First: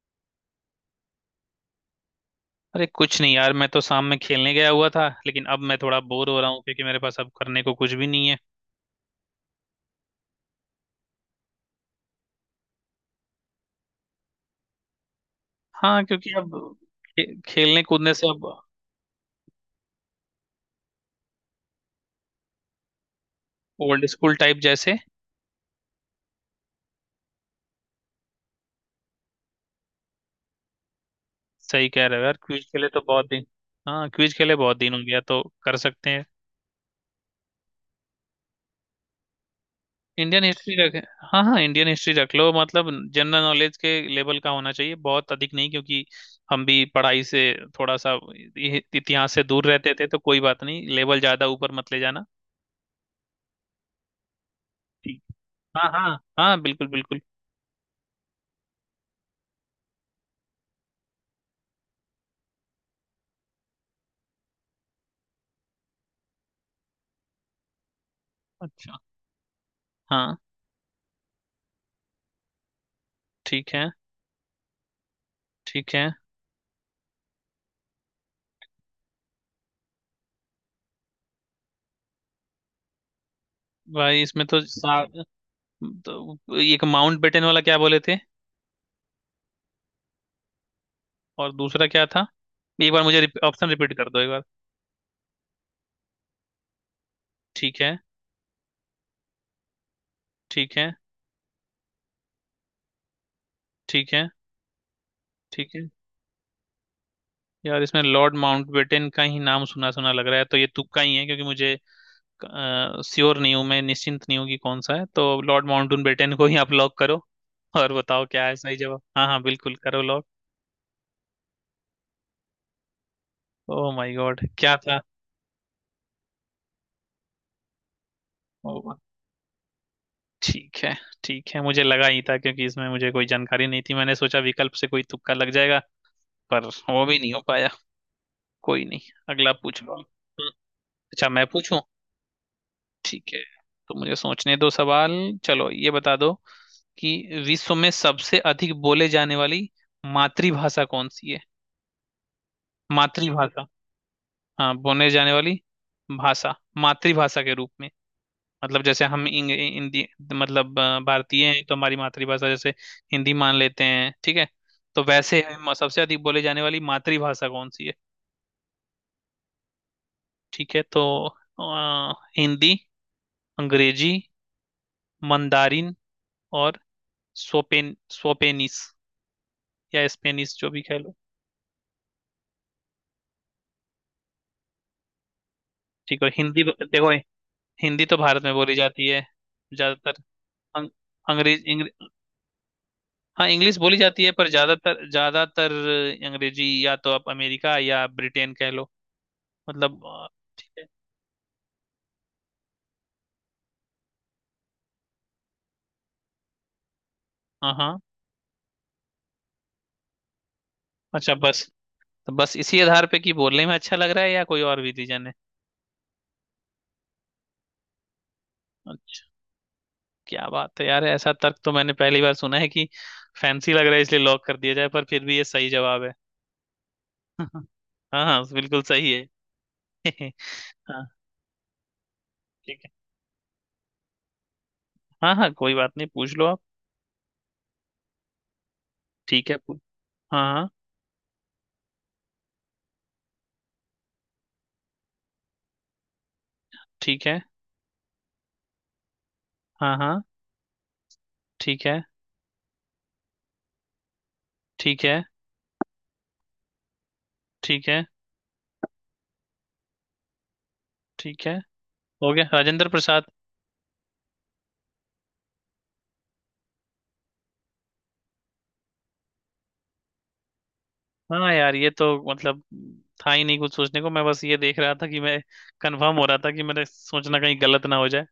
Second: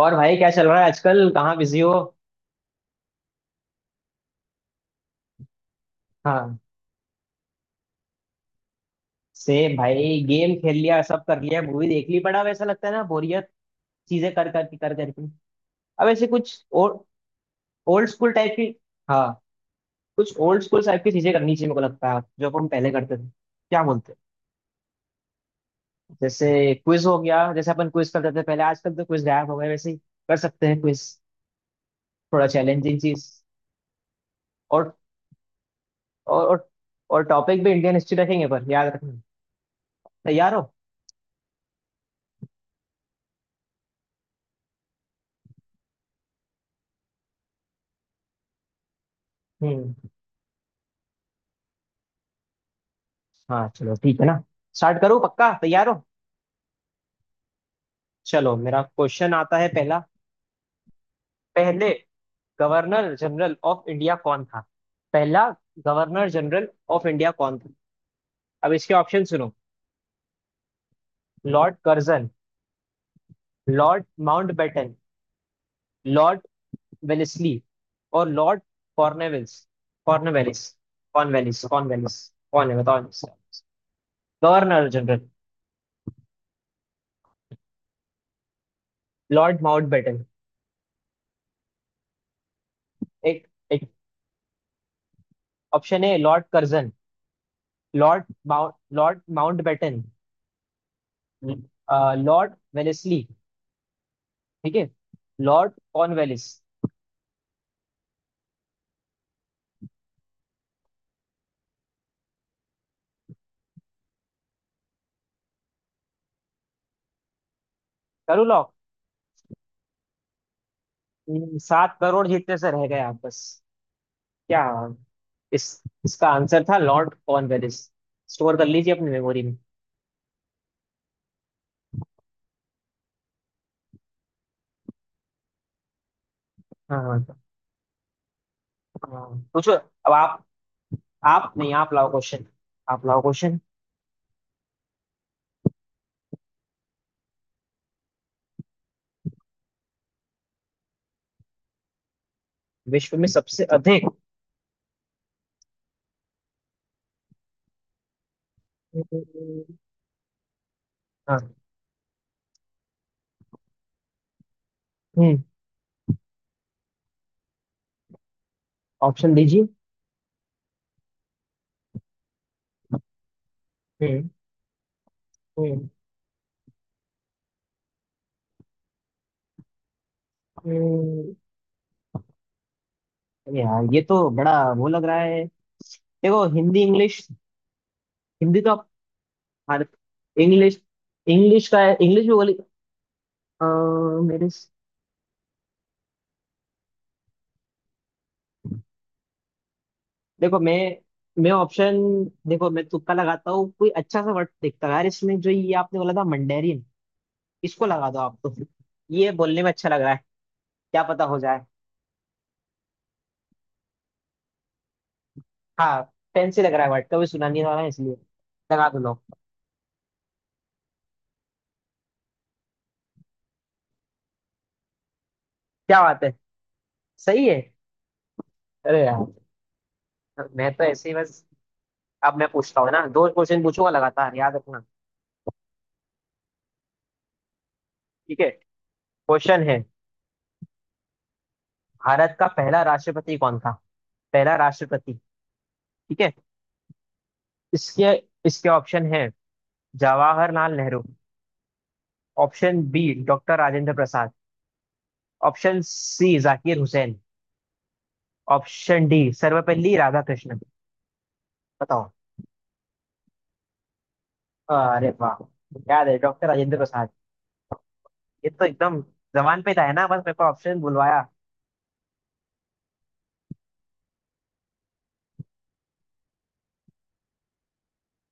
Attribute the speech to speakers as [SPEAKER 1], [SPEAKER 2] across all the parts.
[SPEAKER 1] और भाई, क्या चल रहा है आजकल? कहाँ बिजी हो?
[SPEAKER 2] अरे कुछ नहीं यार। मैं तो शाम में खेलने गया हुआ था लेकिन अब मैं थोड़ा बोर हो रहा
[SPEAKER 1] हाँ।
[SPEAKER 2] हूँ क्योंकि मेरे पास अब करने को कुछ भी नहीं है।
[SPEAKER 1] सेम भाई, गेम खेल लिया, सब कर लिया, मूवी देख ली। बड़ा वैसा लगता है ना, बोरियत। चीजें कर कर कर करके।
[SPEAKER 2] हाँ,
[SPEAKER 1] अब ऐसे
[SPEAKER 2] क्योंकि अब
[SPEAKER 1] कुछ ओल्ड
[SPEAKER 2] खेलने कूदने से
[SPEAKER 1] स्कूल
[SPEAKER 2] अब
[SPEAKER 1] टाइप की। हाँ। कुछ ओल्ड स्कूल टाइप की चीजें करनी चाहिए मेरे को लगता है, जो अपन पहले करते थे, क्या
[SPEAKER 2] ओल्ड
[SPEAKER 1] बोलते हैं?
[SPEAKER 2] स्कूल टाइप जैसे।
[SPEAKER 1] जैसे क्विज हो गया, जैसे अपन क्विज करते थे पहले, आजकल तो क्विज गायब हो गए। वैसे ही कर सकते हैं क्विज।
[SPEAKER 2] सही कह रहे हो यार,
[SPEAKER 1] थोड़ा
[SPEAKER 2] क्विज खेले
[SPEAKER 1] चैलेंजिंग
[SPEAKER 2] तो
[SPEAKER 1] चीज।
[SPEAKER 2] बहुत दिन। हाँ, क्विज खेले बहुत दिन
[SPEAKER 1] और
[SPEAKER 2] हो गया तो कर सकते हैं।
[SPEAKER 1] और और, और टॉपिक भी इंडियन हिस्ट्री रखेंगे पर याद रखना।
[SPEAKER 2] इंडियन
[SPEAKER 1] तैयार हो?
[SPEAKER 2] हिस्ट्री रख। हाँ हाँ, इंडियन हिस्ट्री रख लो। मतलब जनरल नॉलेज के लेवल का होना चाहिए, बहुत अधिक नहीं, क्योंकि हम भी पढ़ाई से थोड़ा सा इतिहास से दूर रहते
[SPEAKER 1] हम्म।
[SPEAKER 2] थे। तो कोई बात नहीं, लेवल ज्यादा ऊपर मत ले जाना।
[SPEAKER 1] हाँ चलो, ठीक है ना। स्टार्ट करो,
[SPEAKER 2] ठीक।
[SPEAKER 1] पक्का तैयार
[SPEAKER 2] हाँ
[SPEAKER 1] हो?
[SPEAKER 2] हाँ हाँ, बिल्कुल बिल्कुल।
[SPEAKER 1] चलो, मेरा क्वेश्चन आता है। पहला। पहले गवर्नर जनरल ऑफ इंडिया कौन था? पहला गवर्नर जनरल ऑफ इंडिया कौन था? अब इसके
[SPEAKER 2] अच्छा।
[SPEAKER 1] ऑप्शन सुनो।
[SPEAKER 2] हाँ
[SPEAKER 1] लॉर्ड कर्जन,
[SPEAKER 2] ठीक है।
[SPEAKER 1] लॉर्ड माउंटबेटन,
[SPEAKER 2] ठीक है।
[SPEAKER 1] लॉर्ड वेलेस्ली, और Lord Cornwallis. Cornwallis, Cornwallis, Cornwallis कौन है बताओ इसका?
[SPEAKER 2] भाई इसमें
[SPEAKER 1] गवर्नर जनरल
[SPEAKER 2] तो एक माउंट बेटन वाला क्या बोले थे
[SPEAKER 1] लॉर्ड माउंटबेटन।
[SPEAKER 2] और दूसरा क्या था। एक बार मुझे
[SPEAKER 1] एक
[SPEAKER 2] ऑप्शन
[SPEAKER 1] एक
[SPEAKER 2] रिपीट कर दो एक बार।
[SPEAKER 1] ऑप्शन है लॉर्ड कर्जन।
[SPEAKER 2] ठीक है।
[SPEAKER 1] Lord Mount lord Mountbatten.
[SPEAKER 2] ठीक है।
[SPEAKER 1] लॉर्ड वेलेस्ली,
[SPEAKER 2] ठीक है।
[SPEAKER 1] ठीक है।
[SPEAKER 2] ठीक
[SPEAKER 1] लॉर्ड
[SPEAKER 2] है।
[SPEAKER 1] कॉर्नवेलिस।
[SPEAKER 2] यार इसमें लॉर्ड माउंटबेटन का ही नाम सुना सुना लग रहा है तो ये तुक्का ही है, क्योंकि मुझे श्योर नहीं हूँ, मैं निश्चिंत नहीं हूँ कि कौन सा है। तो लॉर्ड माउंटबेटन को ही आप लॉक करो और बताओ क्या
[SPEAKER 1] करूँ
[SPEAKER 2] है
[SPEAKER 1] लॉक?
[SPEAKER 2] सही जवाब। हाँ हाँ बिल्कुल, करो लॉक।
[SPEAKER 1] 7 करोड़ जीतने से रह गए आप बस।
[SPEAKER 2] ओह माय गॉड,
[SPEAKER 1] क्या?
[SPEAKER 2] क्या
[SPEAKER 1] इस इसका आंसर था लॉर्ड कॉर्नवेलिस। स्टोर कर लीजिए
[SPEAKER 2] था।
[SPEAKER 1] अपनी मेमोरी में।
[SPEAKER 2] ठीक है। ठीक है, मुझे लगा ही था क्योंकि इसमें मुझे कोई जानकारी नहीं थी, मैंने सोचा विकल्प से कोई तुक्का लग जाएगा, पर
[SPEAKER 1] हाँ
[SPEAKER 2] वो भी नहीं
[SPEAKER 1] हाँ।
[SPEAKER 2] हो पाया। कोई नहीं।
[SPEAKER 1] हाँ।
[SPEAKER 2] अगला
[SPEAKER 1] पूछो
[SPEAKER 2] पूछो आप।
[SPEAKER 1] अब आप।
[SPEAKER 2] हम्म, अच्छा मैं
[SPEAKER 1] आप नहीं,
[SPEAKER 2] पूछूं।
[SPEAKER 1] आप लाओ क्वेश्चन। आप लाओ
[SPEAKER 2] ठीक है,
[SPEAKER 1] क्वेश्चन।
[SPEAKER 2] तो मुझे सोचने दो सवाल। चलो ये बता दो कि विश्व में सबसे अधिक बोले जाने वाली मातृभाषा कौन सी है।
[SPEAKER 1] विश्व में
[SPEAKER 2] मातृभाषा।
[SPEAKER 1] सबसे अधिक।
[SPEAKER 2] हाँ, बोले जाने वाली भाषा, मातृभाषा के रूप में। मतलब जैसे हम हिंदी, मतलब भारतीय
[SPEAKER 1] हाँ।
[SPEAKER 2] हैं तो हमारी मातृभाषा जैसे हिंदी मान लेते हैं। ठीक है, तो वैसे
[SPEAKER 1] हम्म।
[SPEAKER 2] हम सबसे अधिक बोले जाने वाली मातृभाषा कौन सी है।
[SPEAKER 1] ऑप्शन दीजिए।
[SPEAKER 2] ठीक है, तो हिंदी, अंग्रेजी,
[SPEAKER 1] हम्म।
[SPEAKER 2] मंदारिन
[SPEAKER 1] हम्म।
[SPEAKER 2] और सोपेन सोपेनिस या स्पेनिस जो भी कह लो।
[SPEAKER 1] हम्म। यार ये तो बड़ा वो लग रहा है।
[SPEAKER 2] ठीक है, और
[SPEAKER 1] देखो
[SPEAKER 2] हिंदी
[SPEAKER 1] हिंदी,
[SPEAKER 2] देखो,
[SPEAKER 1] इंग्लिश।
[SPEAKER 2] हिंदी तो भारत में
[SPEAKER 1] हिंदी
[SPEAKER 2] बोली
[SPEAKER 1] तो
[SPEAKER 2] जाती है
[SPEAKER 1] हर।
[SPEAKER 2] ज्यादातर।
[SPEAKER 1] इंग्लिश।
[SPEAKER 2] अं- अंग्रेज
[SPEAKER 1] इंग्लिश का है,
[SPEAKER 2] इंग्र,
[SPEAKER 1] इंग्लिश भी बोली।
[SPEAKER 2] हाँ,
[SPEAKER 1] अ,
[SPEAKER 2] इंग्लिश बोली जाती है पर
[SPEAKER 1] मेरे।
[SPEAKER 2] ज्यादातर ज्यादातर अंग्रेजी, या तो आप अमेरिका या ब्रिटेन कह लो। मतलब
[SPEAKER 1] देखो
[SPEAKER 2] ठीक है।
[SPEAKER 1] मैं ऑप्शन। देखो मैं तुक्का लगाता हूँ, कोई अच्छा सा वर्ड देखता हूँ यार, इसमें जो ये आपने बोला था मंडेरियन,
[SPEAKER 2] हाँ
[SPEAKER 1] इसको
[SPEAKER 2] हाँ।
[SPEAKER 1] लगा दो आप तो। ये बोलने में अच्छा लग रहा है, क्या पता
[SPEAKER 2] अच्छा,
[SPEAKER 1] हो
[SPEAKER 2] बस
[SPEAKER 1] जाए।
[SPEAKER 2] तो बस इसी आधार पे कि बोलने में अच्छा लग रहा है या कोई और भी रीजन है।
[SPEAKER 1] हाँ, फैंसी लग रहा है वर्ड, कभी सुना नहीं रहा है इसलिए, लगा दो लोग।
[SPEAKER 2] अच्छा, क्या बात है यार, ऐसा तर्क तो मैंने पहली बार सुना है कि फैंसी लग रहा है इसलिए लॉक कर दिया जाए, पर फिर भी ये सही जवाब
[SPEAKER 1] क्या
[SPEAKER 2] है।
[SPEAKER 1] बात है। सही है।
[SPEAKER 2] हाँ हाँ, बिल्कुल
[SPEAKER 1] अरे
[SPEAKER 2] सही है।
[SPEAKER 1] यार, मैं तो
[SPEAKER 2] हाँ।
[SPEAKER 1] ऐसे ही बस। अब मैं पूछता
[SPEAKER 2] ठीक है।
[SPEAKER 1] हूँ ना, दो क्वेश्चन पूछूंगा, लगातार याद रखना।
[SPEAKER 2] हाँ हाँ, कोई बात नहीं, पूछ लो आप।
[SPEAKER 1] ठीक है।
[SPEAKER 2] ठीक है
[SPEAKER 1] क्वेश्चन है।
[SPEAKER 2] हाँ हाँ।
[SPEAKER 1] भारत का पहला राष्ट्रपति कौन था? पहला राष्ट्रपति, ठीक है।
[SPEAKER 2] ठीक है।
[SPEAKER 1] इसके इसके ऑप्शन है।
[SPEAKER 2] हाँ हाँ।
[SPEAKER 1] जवाहरलाल नेहरू।
[SPEAKER 2] ठीक है।
[SPEAKER 1] Option B, doctor Rajendra Prasad.
[SPEAKER 2] ठीक है।
[SPEAKER 1] Option C, Zakir Hussain.
[SPEAKER 2] ठीक है।
[SPEAKER 1] Option D, Sarvepalli Radhakrishnan.
[SPEAKER 2] ठीक है।
[SPEAKER 1] बताओ।
[SPEAKER 2] हो गया, राजेंद्र प्रसाद।
[SPEAKER 1] अरे वाह, याद है। डॉक्टर राजेंद्र प्रसाद। ये तो एकदम जबान पे था है ना, बस मेरे को ऑप्शन बुलवाया।
[SPEAKER 2] हाँ यार, ये तो मतलब था ही नहीं कुछ सोचने को, मैं बस ये देख रहा था कि मैं कंफर्म हो रहा था कि मेरे सोचना कहीं गलत ना हो जाए।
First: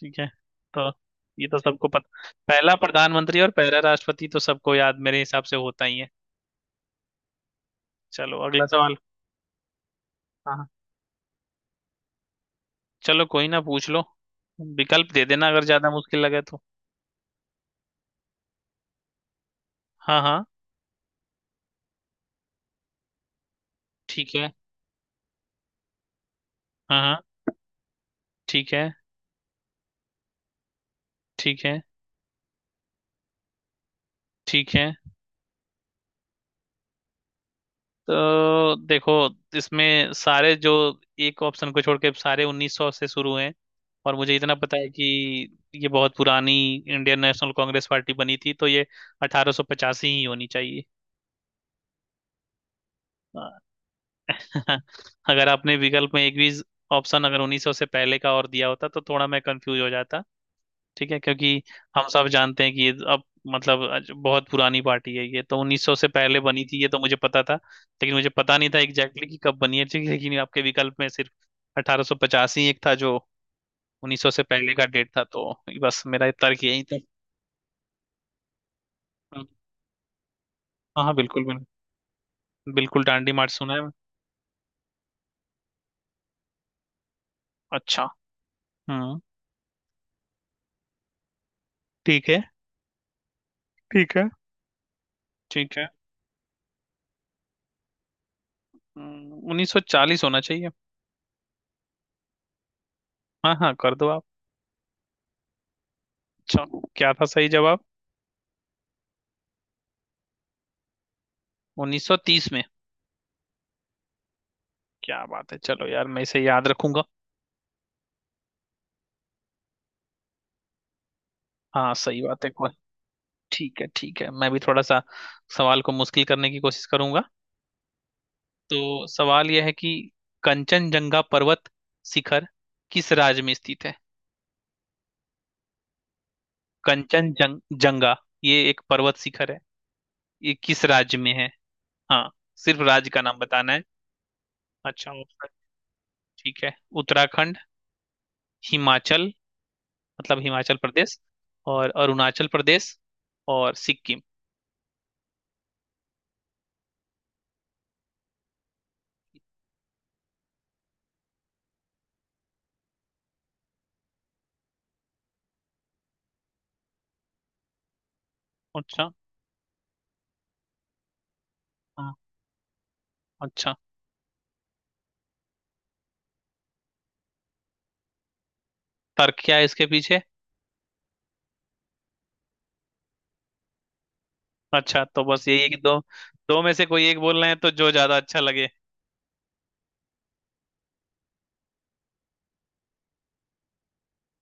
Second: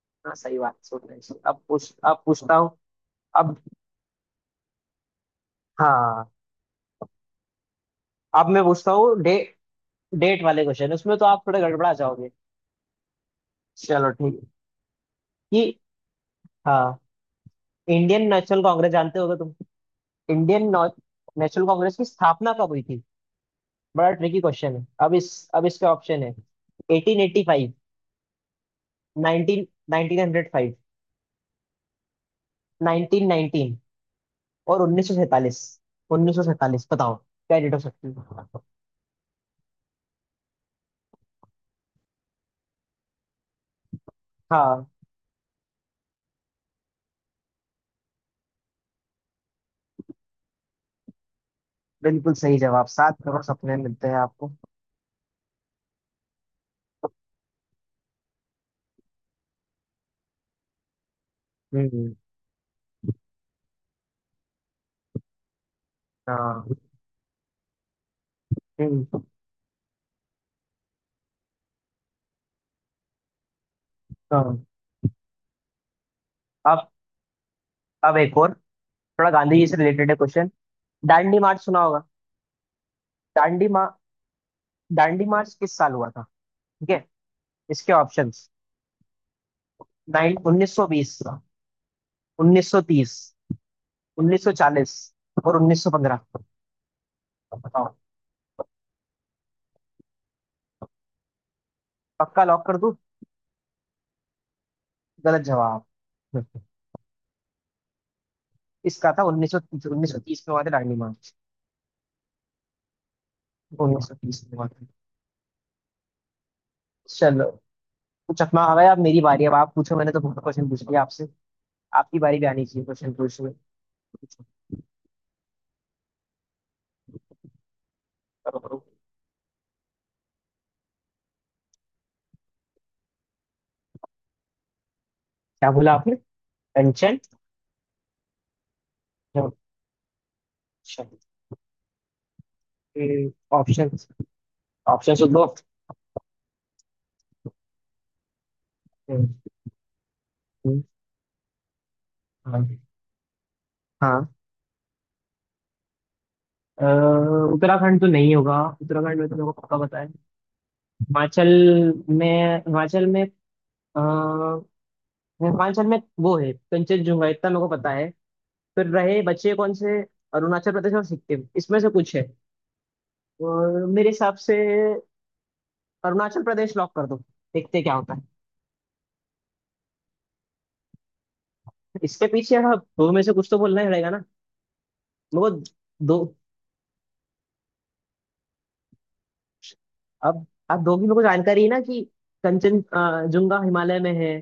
[SPEAKER 2] ठीक है।
[SPEAKER 1] हाँ, सही बात
[SPEAKER 2] तो
[SPEAKER 1] सोच रहे हैं।
[SPEAKER 2] ये तो सबको
[SPEAKER 1] अब
[SPEAKER 2] पता,
[SPEAKER 1] पूछता हूँ।
[SPEAKER 2] पहला प्रधानमंत्री और
[SPEAKER 1] अब।
[SPEAKER 2] पहला राष्ट्रपति तो सबको याद मेरे हिसाब से होता ही है।
[SPEAKER 1] हाँ।
[SPEAKER 2] चलो
[SPEAKER 1] अब मैं
[SPEAKER 2] अगला
[SPEAKER 1] पूछता
[SPEAKER 2] सवाल।
[SPEAKER 1] हूँ डे डेट
[SPEAKER 2] हाँ
[SPEAKER 1] वाले
[SPEAKER 2] हाँ।
[SPEAKER 1] क्वेश्चन, उसमें तो आप थोड़े गड़बड़ा जाओगे।
[SPEAKER 2] चलो कोई ना, पूछ लो।
[SPEAKER 1] चलो ठीक है।
[SPEAKER 2] विकल्प दे देना अगर
[SPEAKER 1] कि।
[SPEAKER 2] ज्यादा मुश्किल लगे तो।
[SPEAKER 1] हाँ। इंडियन नेशनल कांग्रेस जानते होगे तुम।
[SPEAKER 2] हाँ हाँ।
[SPEAKER 1] इंडियन नेशनल कांग्रेस की स्थापना कब हुई थी? बड़ा
[SPEAKER 2] ठीक
[SPEAKER 1] ट्रिकी
[SPEAKER 2] है।
[SPEAKER 1] क्वेश्चन है। अब इसके ऑप्शन है।
[SPEAKER 2] हाँ हाँ।
[SPEAKER 1] 1885,
[SPEAKER 2] ठीक है।
[SPEAKER 1] 19 1905,
[SPEAKER 2] ठीक है।
[SPEAKER 1] 1919,
[SPEAKER 2] ठीक
[SPEAKER 1] और
[SPEAKER 2] है।
[SPEAKER 1] 1947। 1947 बताओ, क्या डेट हो सकती है?
[SPEAKER 2] तो देखो, इसमें सारे जो, एक ऑप्शन को छोड़ के सारे 1900 से शुरू हैं, और मुझे इतना पता है
[SPEAKER 1] हाँ,
[SPEAKER 2] कि ये बहुत पुरानी इंडियन नेशनल कांग्रेस पार्टी बनी थी, तो ये 1885 ही होनी चाहिए।
[SPEAKER 1] बिल्कुल सही जवाब। 7 करोड़
[SPEAKER 2] हाँ,
[SPEAKER 1] सपने मिलते हैं आपको।
[SPEAKER 2] अगर आपने विकल्प में एक भी ऑप्शन अगर 1900 से पहले का और दिया होता तो थोड़ा मैं कंफ्यूज हो जाता। ठीक है, क्योंकि हम
[SPEAKER 1] हम्म।
[SPEAKER 2] सब जानते हैं कि ये अब, मतलब आज बहुत पुरानी पार्टी है, ये तो 1900 से पहले बनी
[SPEAKER 1] हाँ।
[SPEAKER 2] थी ये तो मुझे पता था, लेकिन मुझे पता नहीं था
[SPEAKER 1] हम्म।
[SPEAKER 2] एग्जैक्टली कि कब बनी है। ठीक है, लेकिन आपके विकल्प में सिर्फ 1850 ही एक था जो 1900 से
[SPEAKER 1] हाँ।
[SPEAKER 2] पहले का डेट था, तो बस मेरा तर्क यही
[SPEAKER 1] अब
[SPEAKER 2] था।
[SPEAKER 1] अब एक और, थोड़ा
[SPEAKER 2] हम्म,
[SPEAKER 1] गांधी जी से रिलेटेड है क्वेश्चन।
[SPEAKER 2] हाँ हाँ
[SPEAKER 1] दांडी
[SPEAKER 2] बिल्कुल
[SPEAKER 1] मार्च
[SPEAKER 2] बिल्कुल।
[SPEAKER 1] सुना होगा।
[SPEAKER 2] बिल्कुल डांडी मार्च
[SPEAKER 1] दांडी
[SPEAKER 2] सुना है
[SPEAKER 1] मा
[SPEAKER 2] मैंने।
[SPEAKER 1] दांडी मार्च किस साल हुआ था? ठीक है, इसके
[SPEAKER 2] अच्छा।
[SPEAKER 1] ऑप्शंस।
[SPEAKER 2] हम्म।
[SPEAKER 1] नाइन 1920,
[SPEAKER 2] ठीक है।
[SPEAKER 1] 1930,
[SPEAKER 2] ठीक है।
[SPEAKER 1] 1940, और
[SPEAKER 2] ठीक है।
[SPEAKER 1] 1915। बताओ।
[SPEAKER 2] 1940 होना चाहिए।
[SPEAKER 1] पक्का लॉक कर दूं?
[SPEAKER 2] हाँ हाँ, कर दो आप।
[SPEAKER 1] गलत जवाब।
[SPEAKER 2] अच्छा, क्या था सही जवाब।
[SPEAKER 1] इसका था 1930। 1930 में हुआ था दांडी मार्च।
[SPEAKER 2] 1930 में।
[SPEAKER 1] 1930 में हुआ था।
[SPEAKER 2] क्या बात है, चलो यार मैं इसे याद रखूंगा।
[SPEAKER 1] चलो। तो चकमा आ गया। अब मेरी बारी। अब आप पूछो, मैंने तो बहुत क्वेश्चन पूछ लिया आपसे।
[SPEAKER 2] हाँ
[SPEAKER 1] आपकी
[SPEAKER 2] सही
[SPEAKER 1] बारी
[SPEAKER 2] बात
[SPEAKER 1] भी
[SPEAKER 2] है
[SPEAKER 1] आनी चाहिए क्वेश्चन पूछने।
[SPEAKER 2] ठीक है। ठीक है,
[SPEAKER 1] पूछो,
[SPEAKER 2] मैं भी थोड़ा सा सवाल को मुश्किल करने की कोशिश करूंगा।
[SPEAKER 1] करो
[SPEAKER 2] तो
[SPEAKER 1] करो।
[SPEAKER 2] सवाल यह है कि कंचनजंगा पर्वत शिखर किस राज्य में स्थित है।
[SPEAKER 1] क्या बोला आपने? कंचन।
[SPEAKER 2] कंचनजंगा, ये एक पर्वत शिखर है, ये किस राज्य में है। हाँ, सिर्फ राज्य का नाम बताना है।
[SPEAKER 1] ऑप्शन।
[SPEAKER 2] अच्छा
[SPEAKER 1] ऑप्शन तो दो।
[SPEAKER 2] ऑप्शन। ठीक है, उत्तराखंड, हिमाचल,
[SPEAKER 1] हम्म।
[SPEAKER 2] मतलब हिमाचल प्रदेश, और अरुणाचल
[SPEAKER 1] हाँ।
[SPEAKER 2] प्रदेश और सिक्किम।
[SPEAKER 1] हाँ। अ, उत्तराखंड तो नहीं होगा, उत्तराखंड में तो मेरे को पक्का पता है। हिमाचल में। आ, हिमाचल में वो है कंचनजंगा, इतना मेरे को पता है। फिर
[SPEAKER 2] अच्छा।
[SPEAKER 1] रहे बचे कौन से? अरुणाचल प्रदेश और सिक्किम, इसमें से
[SPEAKER 2] हाँ।
[SPEAKER 1] कुछ है।
[SPEAKER 2] अच्छा,
[SPEAKER 1] और मेरे हिसाब से अरुणाचल प्रदेश लॉक कर दो। देखते क्या होता है।
[SPEAKER 2] तर्क क्या है इसके पीछे।
[SPEAKER 1] इसके पीछे? अब दो में से कुछ तो बोलना ही रहेगा ना।
[SPEAKER 2] अच्छा, तो बस
[SPEAKER 1] मेरे
[SPEAKER 2] यही
[SPEAKER 1] को।
[SPEAKER 2] है कि दो,
[SPEAKER 1] दो।
[SPEAKER 2] दो में से कोई एक बोल रहे हैं तो जो ज्यादा अच्छा लगे।
[SPEAKER 1] अब अब दो की मेरे को जानकारी है ना, कि कंचन जुंगा हिमालय में है,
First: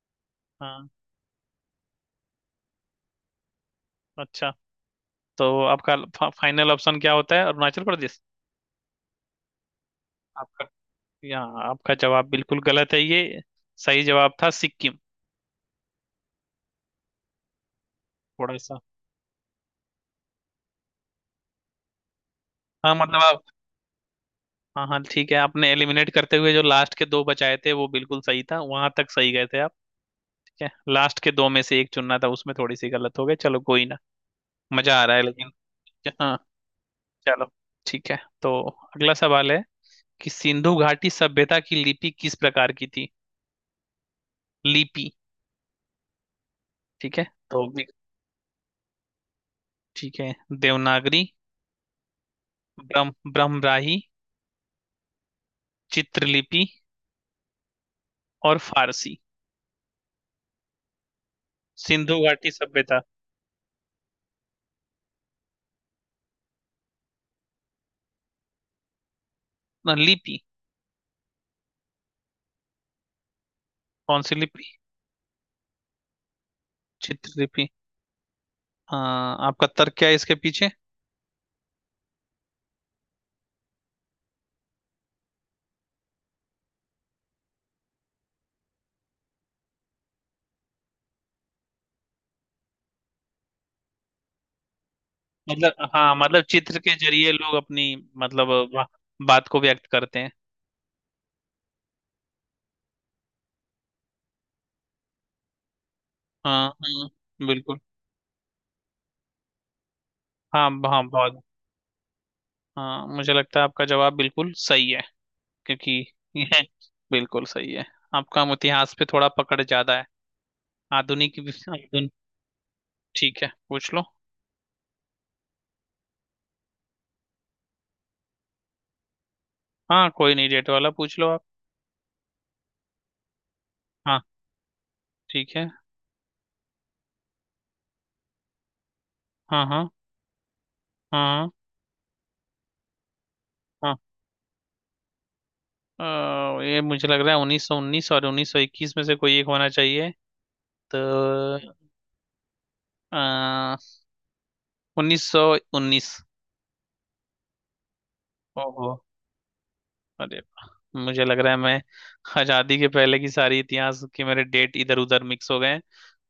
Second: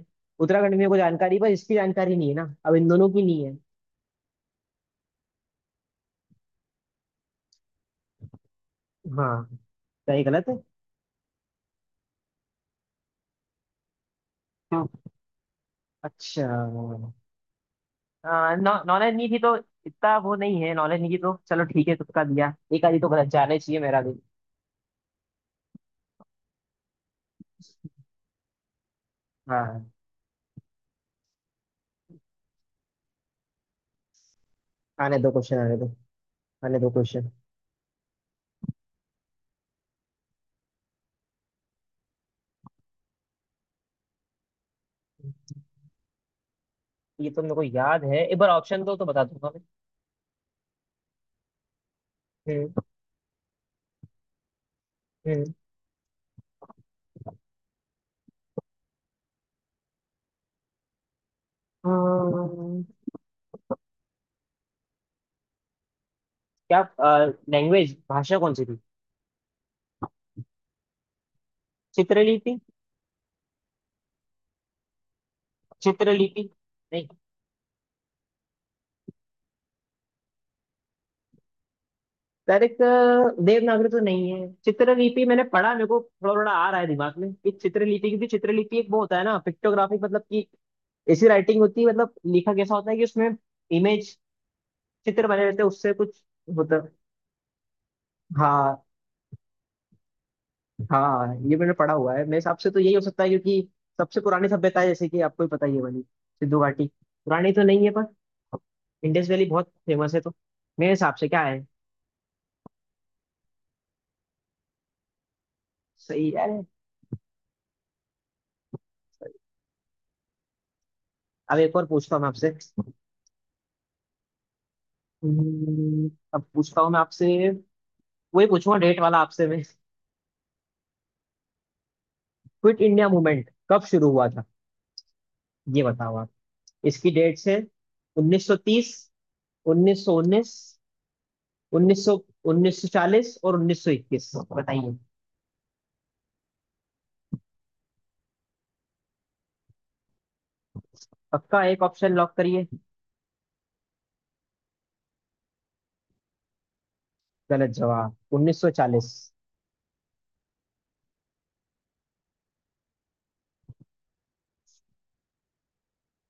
[SPEAKER 1] उत्तराखंड में
[SPEAKER 2] हाँ।
[SPEAKER 1] मेरे को जानकारी है, पर इसकी जानकारी नहीं है ना, अब इन दोनों की नहीं है।
[SPEAKER 2] अच्छा, तो आपका फाइनल ऑप्शन क्या होता है, अरुणाचल प्रदेश।
[SPEAKER 1] हाँ। सही गलत है?
[SPEAKER 2] आपका, यहाँ आपका जवाब बिल्कुल गलत है, ये सही जवाब था
[SPEAKER 1] हाँ।
[SPEAKER 2] सिक्किम।
[SPEAKER 1] अच्छा,
[SPEAKER 2] थोड़ा सा।
[SPEAKER 1] नॉलेज नहीं थी तो। इतना वो नहीं है, नॉलेज नहीं थी तो चलो ठीक है, तुक्का दिया, एक
[SPEAKER 2] हाँ
[SPEAKER 1] आधी तो
[SPEAKER 2] मतलब
[SPEAKER 1] गलत
[SPEAKER 2] आप,
[SPEAKER 1] जाना ही चाहिए मेरा भी।
[SPEAKER 2] हाँ हाँ ठीक है, आपने एलिमिनेट करते हुए जो लास्ट के दो बचाए थे वो बिल्कुल सही था, वहां तक सही गए थे
[SPEAKER 1] हाँ
[SPEAKER 2] आप।
[SPEAKER 1] हाँ।
[SPEAKER 2] ठीक है, लास्ट के दो में से एक चुनना था, उसमें थोड़ी सी गलत हो गई, चलो कोई ना। मजा आ रहा
[SPEAKER 1] आने
[SPEAKER 2] है
[SPEAKER 1] दो
[SPEAKER 2] लेकिन।
[SPEAKER 1] क्वेश्चन, आने दो।
[SPEAKER 2] हाँ।
[SPEAKER 1] आने दो क्वेश्चन।
[SPEAKER 2] चलो ठीक है, तो अगला सवाल है कि सिंधु घाटी सभ्यता की लिपि किस प्रकार की थी। लिपि। ठीक है,
[SPEAKER 1] ये तो मेरे को
[SPEAKER 2] तो
[SPEAKER 1] याद है, एक बार ऑप्शन दो तो बता दूंगा मैं।
[SPEAKER 2] ठीक है, देवनागरी,
[SPEAKER 1] हम्म।
[SPEAKER 2] ब्रह्मराही,
[SPEAKER 1] हम्म।
[SPEAKER 2] चित्रलिपि और फारसी। सिंधु घाटी
[SPEAKER 1] अम्म,
[SPEAKER 2] सभ्यता।
[SPEAKER 1] क्या लैंग्वेज, भाषा कौन सी थी?
[SPEAKER 2] ना, लिपि।
[SPEAKER 1] चित्रलिपि।
[SPEAKER 2] कौन सी लिपि।
[SPEAKER 1] चित्रलिपि नहीं,
[SPEAKER 2] चित्रलिपि। हाँ, आपका तर्क क्या है इसके पीछे।
[SPEAKER 1] डायरेक्ट। देवनागरी तो नहीं है। चित्रलिपि मैंने पढ़ा, मेरे को थोड़ा थोड़ा आ रहा है दिमाग में कि चित्रलिपि, क्योंकि चित्रलिपि एक वो होता है ना पिक्टोग्राफिक, मतलब कि ऐसी राइटिंग होती है, मतलब लिखा कैसा होता है कि उसमें इमेज, चित्र बने रहते हैं,
[SPEAKER 2] मतलब
[SPEAKER 1] उससे
[SPEAKER 2] हाँ,
[SPEAKER 1] कुछ
[SPEAKER 2] मतलब चित्र
[SPEAKER 1] होता।
[SPEAKER 2] के जरिए लोग अपनी, मतलब
[SPEAKER 1] हाँ
[SPEAKER 2] बा, बात को व्यक्त करते हैं।
[SPEAKER 1] हाँ, ये मैंने पढ़ा हुआ है, मेरे हिसाब से तो यही हो सकता है, क्योंकि सबसे पुरानी सभ्यता है, जैसे कि आपको ही पता ही है वाली सिंधु
[SPEAKER 2] हाँ
[SPEAKER 1] घाटी।
[SPEAKER 2] हाँ
[SPEAKER 1] पुरानी तो
[SPEAKER 2] बिल्कुल।
[SPEAKER 1] नहीं है पर इंडस वैली बहुत फेमस है तो,
[SPEAKER 2] हाँ
[SPEAKER 1] मेरे
[SPEAKER 2] हाँ
[SPEAKER 1] हिसाब से
[SPEAKER 2] बहुत।
[SPEAKER 1] क्या है।
[SPEAKER 2] हाँ, मुझे लगता है आपका जवाब बिल्कुल सही है, क्योंकि
[SPEAKER 1] सही है।
[SPEAKER 2] यह बिल्कुल सही है आपका। हम इतिहास पे थोड़ा पकड़ ज्यादा है, आधुनिक भी
[SPEAKER 1] अब एक और
[SPEAKER 2] आधुन
[SPEAKER 1] पूछता हूँ मैं आपसे।
[SPEAKER 2] ठीक है, पूछ लो।
[SPEAKER 1] अब पूछता हूँ मैं आपसे, वही पूछूंगा डेट वाला आपसे मैं।
[SPEAKER 2] हाँ कोई नहीं, डेट वाला पूछ लो आप।
[SPEAKER 1] क्विट इंडिया मूवमेंट कब शुरू
[SPEAKER 2] हाँ
[SPEAKER 1] हुआ था?
[SPEAKER 2] ठीक है।
[SPEAKER 1] ये बताओ आप। इसकी डेट्स है 1930,
[SPEAKER 2] हाँ हाँ।
[SPEAKER 1] 1919,
[SPEAKER 2] हाँ हाँ।
[SPEAKER 1] उन्नीस सौ 1940, और 1921, बताइए।
[SPEAKER 2] हाँ। ये मुझे लग रहा है 1919 और 1921 में से कोई एक होना चाहिए,
[SPEAKER 1] पक्का
[SPEAKER 2] तो
[SPEAKER 1] एक ऑप्शन लॉक करिए।
[SPEAKER 2] 1919।
[SPEAKER 1] गलत जवाब, उन्नीस सौ
[SPEAKER 2] ओहो।
[SPEAKER 1] चालीस
[SPEAKER 2] अरे वाह, मुझे लग रहा है मैं आजादी के पहले की सारी इतिहास के मेरे डेट इधर उधर मिक्स हो गए हैं।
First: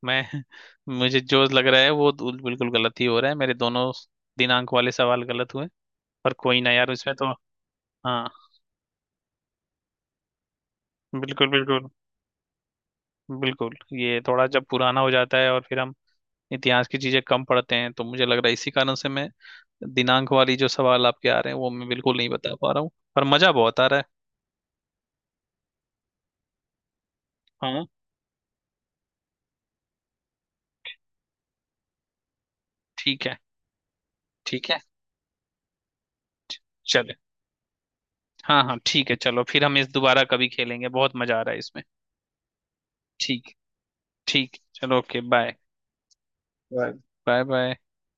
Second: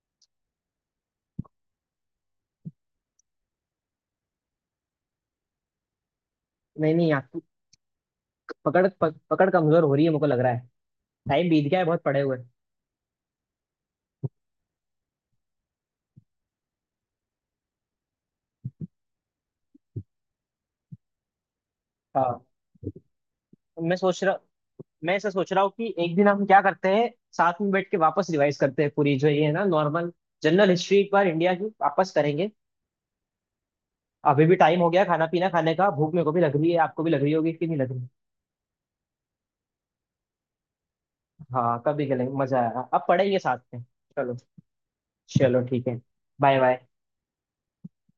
[SPEAKER 2] मैं मुझे जो लग रहा है वो तो बिल्कुल गलत ही हो रहा है, मेरे दोनों दिनांक वाले सवाल गलत हुए। पर कोई ना यार,
[SPEAKER 1] नहीं नहीं,
[SPEAKER 2] इसमें तो
[SPEAKER 1] आपकी
[SPEAKER 2] हाँ
[SPEAKER 1] पकड़ कमजोर हो रही है, मुझको लग रहा है।
[SPEAKER 2] बिल्कुल
[SPEAKER 1] टाइम बीत गया है
[SPEAKER 2] बिल्कुल।
[SPEAKER 1] बहुत, पड़े हुए।
[SPEAKER 2] बिल्कुल ये थोड़ा, जब पुराना हो जाता है और फिर हम इतिहास की चीजें कम पढ़ते हैं तो मुझे लग रहा है इसी कारण से मैं दिनांक वाली जो सवाल आपके आ रहे हैं वो मैं बिल्कुल नहीं
[SPEAKER 1] हाँ।
[SPEAKER 2] बता पा रहा हूँ। पर मजा बहुत
[SPEAKER 1] तो
[SPEAKER 2] आ
[SPEAKER 1] मैं
[SPEAKER 2] रहा
[SPEAKER 1] सोच रहा मैं ऐसा सोच रहा हूँ कि एक दिन हम क्या करते हैं, साथ
[SPEAKER 2] है।
[SPEAKER 1] में
[SPEAKER 2] हाँ
[SPEAKER 1] बैठ के वापस रिवाइज करते हैं, पूरी जो ये है ना नॉर्मल जनरल हिस्ट्री एक बार इंडिया की वापस करेंगे।
[SPEAKER 2] ठीक है।
[SPEAKER 1] अभी भी
[SPEAKER 2] ठीक है।
[SPEAKER 1] टाइम हो गया, खाना पीना खाने का, भूख मेरे को भी लग रही है, आपको भी
[SPEAKER 2] चले।
[SPEAKER 1] लग रही होगी कि नहीं लग रही।
[SPEAKER 2] हाँ हाँ ठीक है, चलो फिर हम इस दोबारा कभी खेलेंगे, बहुत मजा आ रहा है इसमें।
[SPEAKER 1] हाँ, कभी चलेंगे, मजा आएगा, अब पढ़ेंगे
[SPEAKER 2] ठीक।
[SPEAKER 1] साथ में। चलो।
[SPEAKER 2] ठीक चलो, ओके बाय।
[SPEAKER 1] चलो ठीक है। Bye bye.
[SPEAKER 2] Right. Bye bye.